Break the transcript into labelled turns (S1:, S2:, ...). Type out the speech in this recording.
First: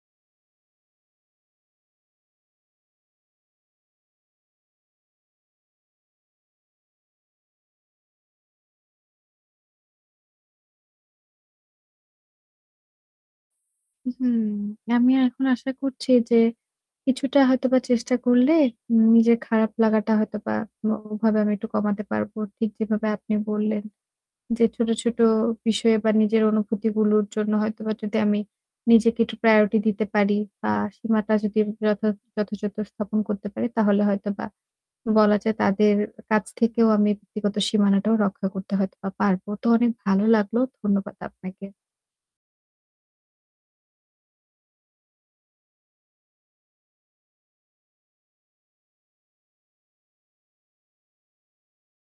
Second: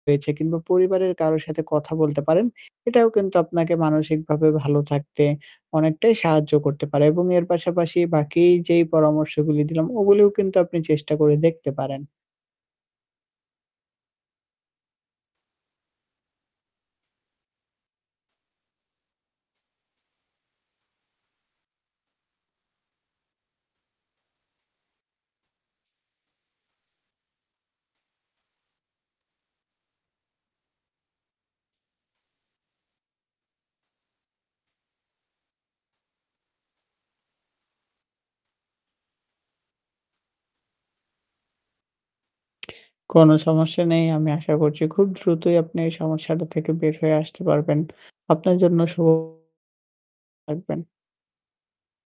S1: রয়েছে কিংবা পরিবারের কারো সাথে কথা বলতে পারেন। এটাও কিন্তু আপনাকে মানসিকভাবে ভালো থাকতে অনেকটাই সাহায্য করতে পারে এবং এর পাশাপাশি বাকি যেই পরামর্শগুলি দিলাম ওগুলিও কিন্তু আপনি চেষ্টা করে দেখতে পারেন।
S2: হুম, আমি এখন আশা করছি যে কিছুটা হয়তোবা চেষ্টা করলে নিজের খারাপ লাগাটা হয়তোবা অ ওভাবে আমি একটু কমাতে পারবো। ঠিক যেভাবে আপনি বললেন যে ছোট, ছোট বিষয়ে বা নিজের অনুভূতিগুলোর জন্য হয়তোবা যদি আমি নিজেকে একটু priority দিতে পারি বা সীমাটা যদি যথা যথাযথ স্থাপন করতে পারি তাহলে হয়তোবা বলা যায় তাদের কাছ থেকেও আমি ব্যক্তিগত সীমানাটাও রক্ষা করতে হয়তোবা পারবো। তো অনেক ভালো লাগলো। ধন্যবাদ আপনাকে।
S1: কোনো সমস্যা নেই। আমি আশা করছি খুব দ্রুতই আপনি এই সমস্যাটা থেকে বের হয়ে আসতে পারবেন। আপনার জন্য শুভ। থাকবেন।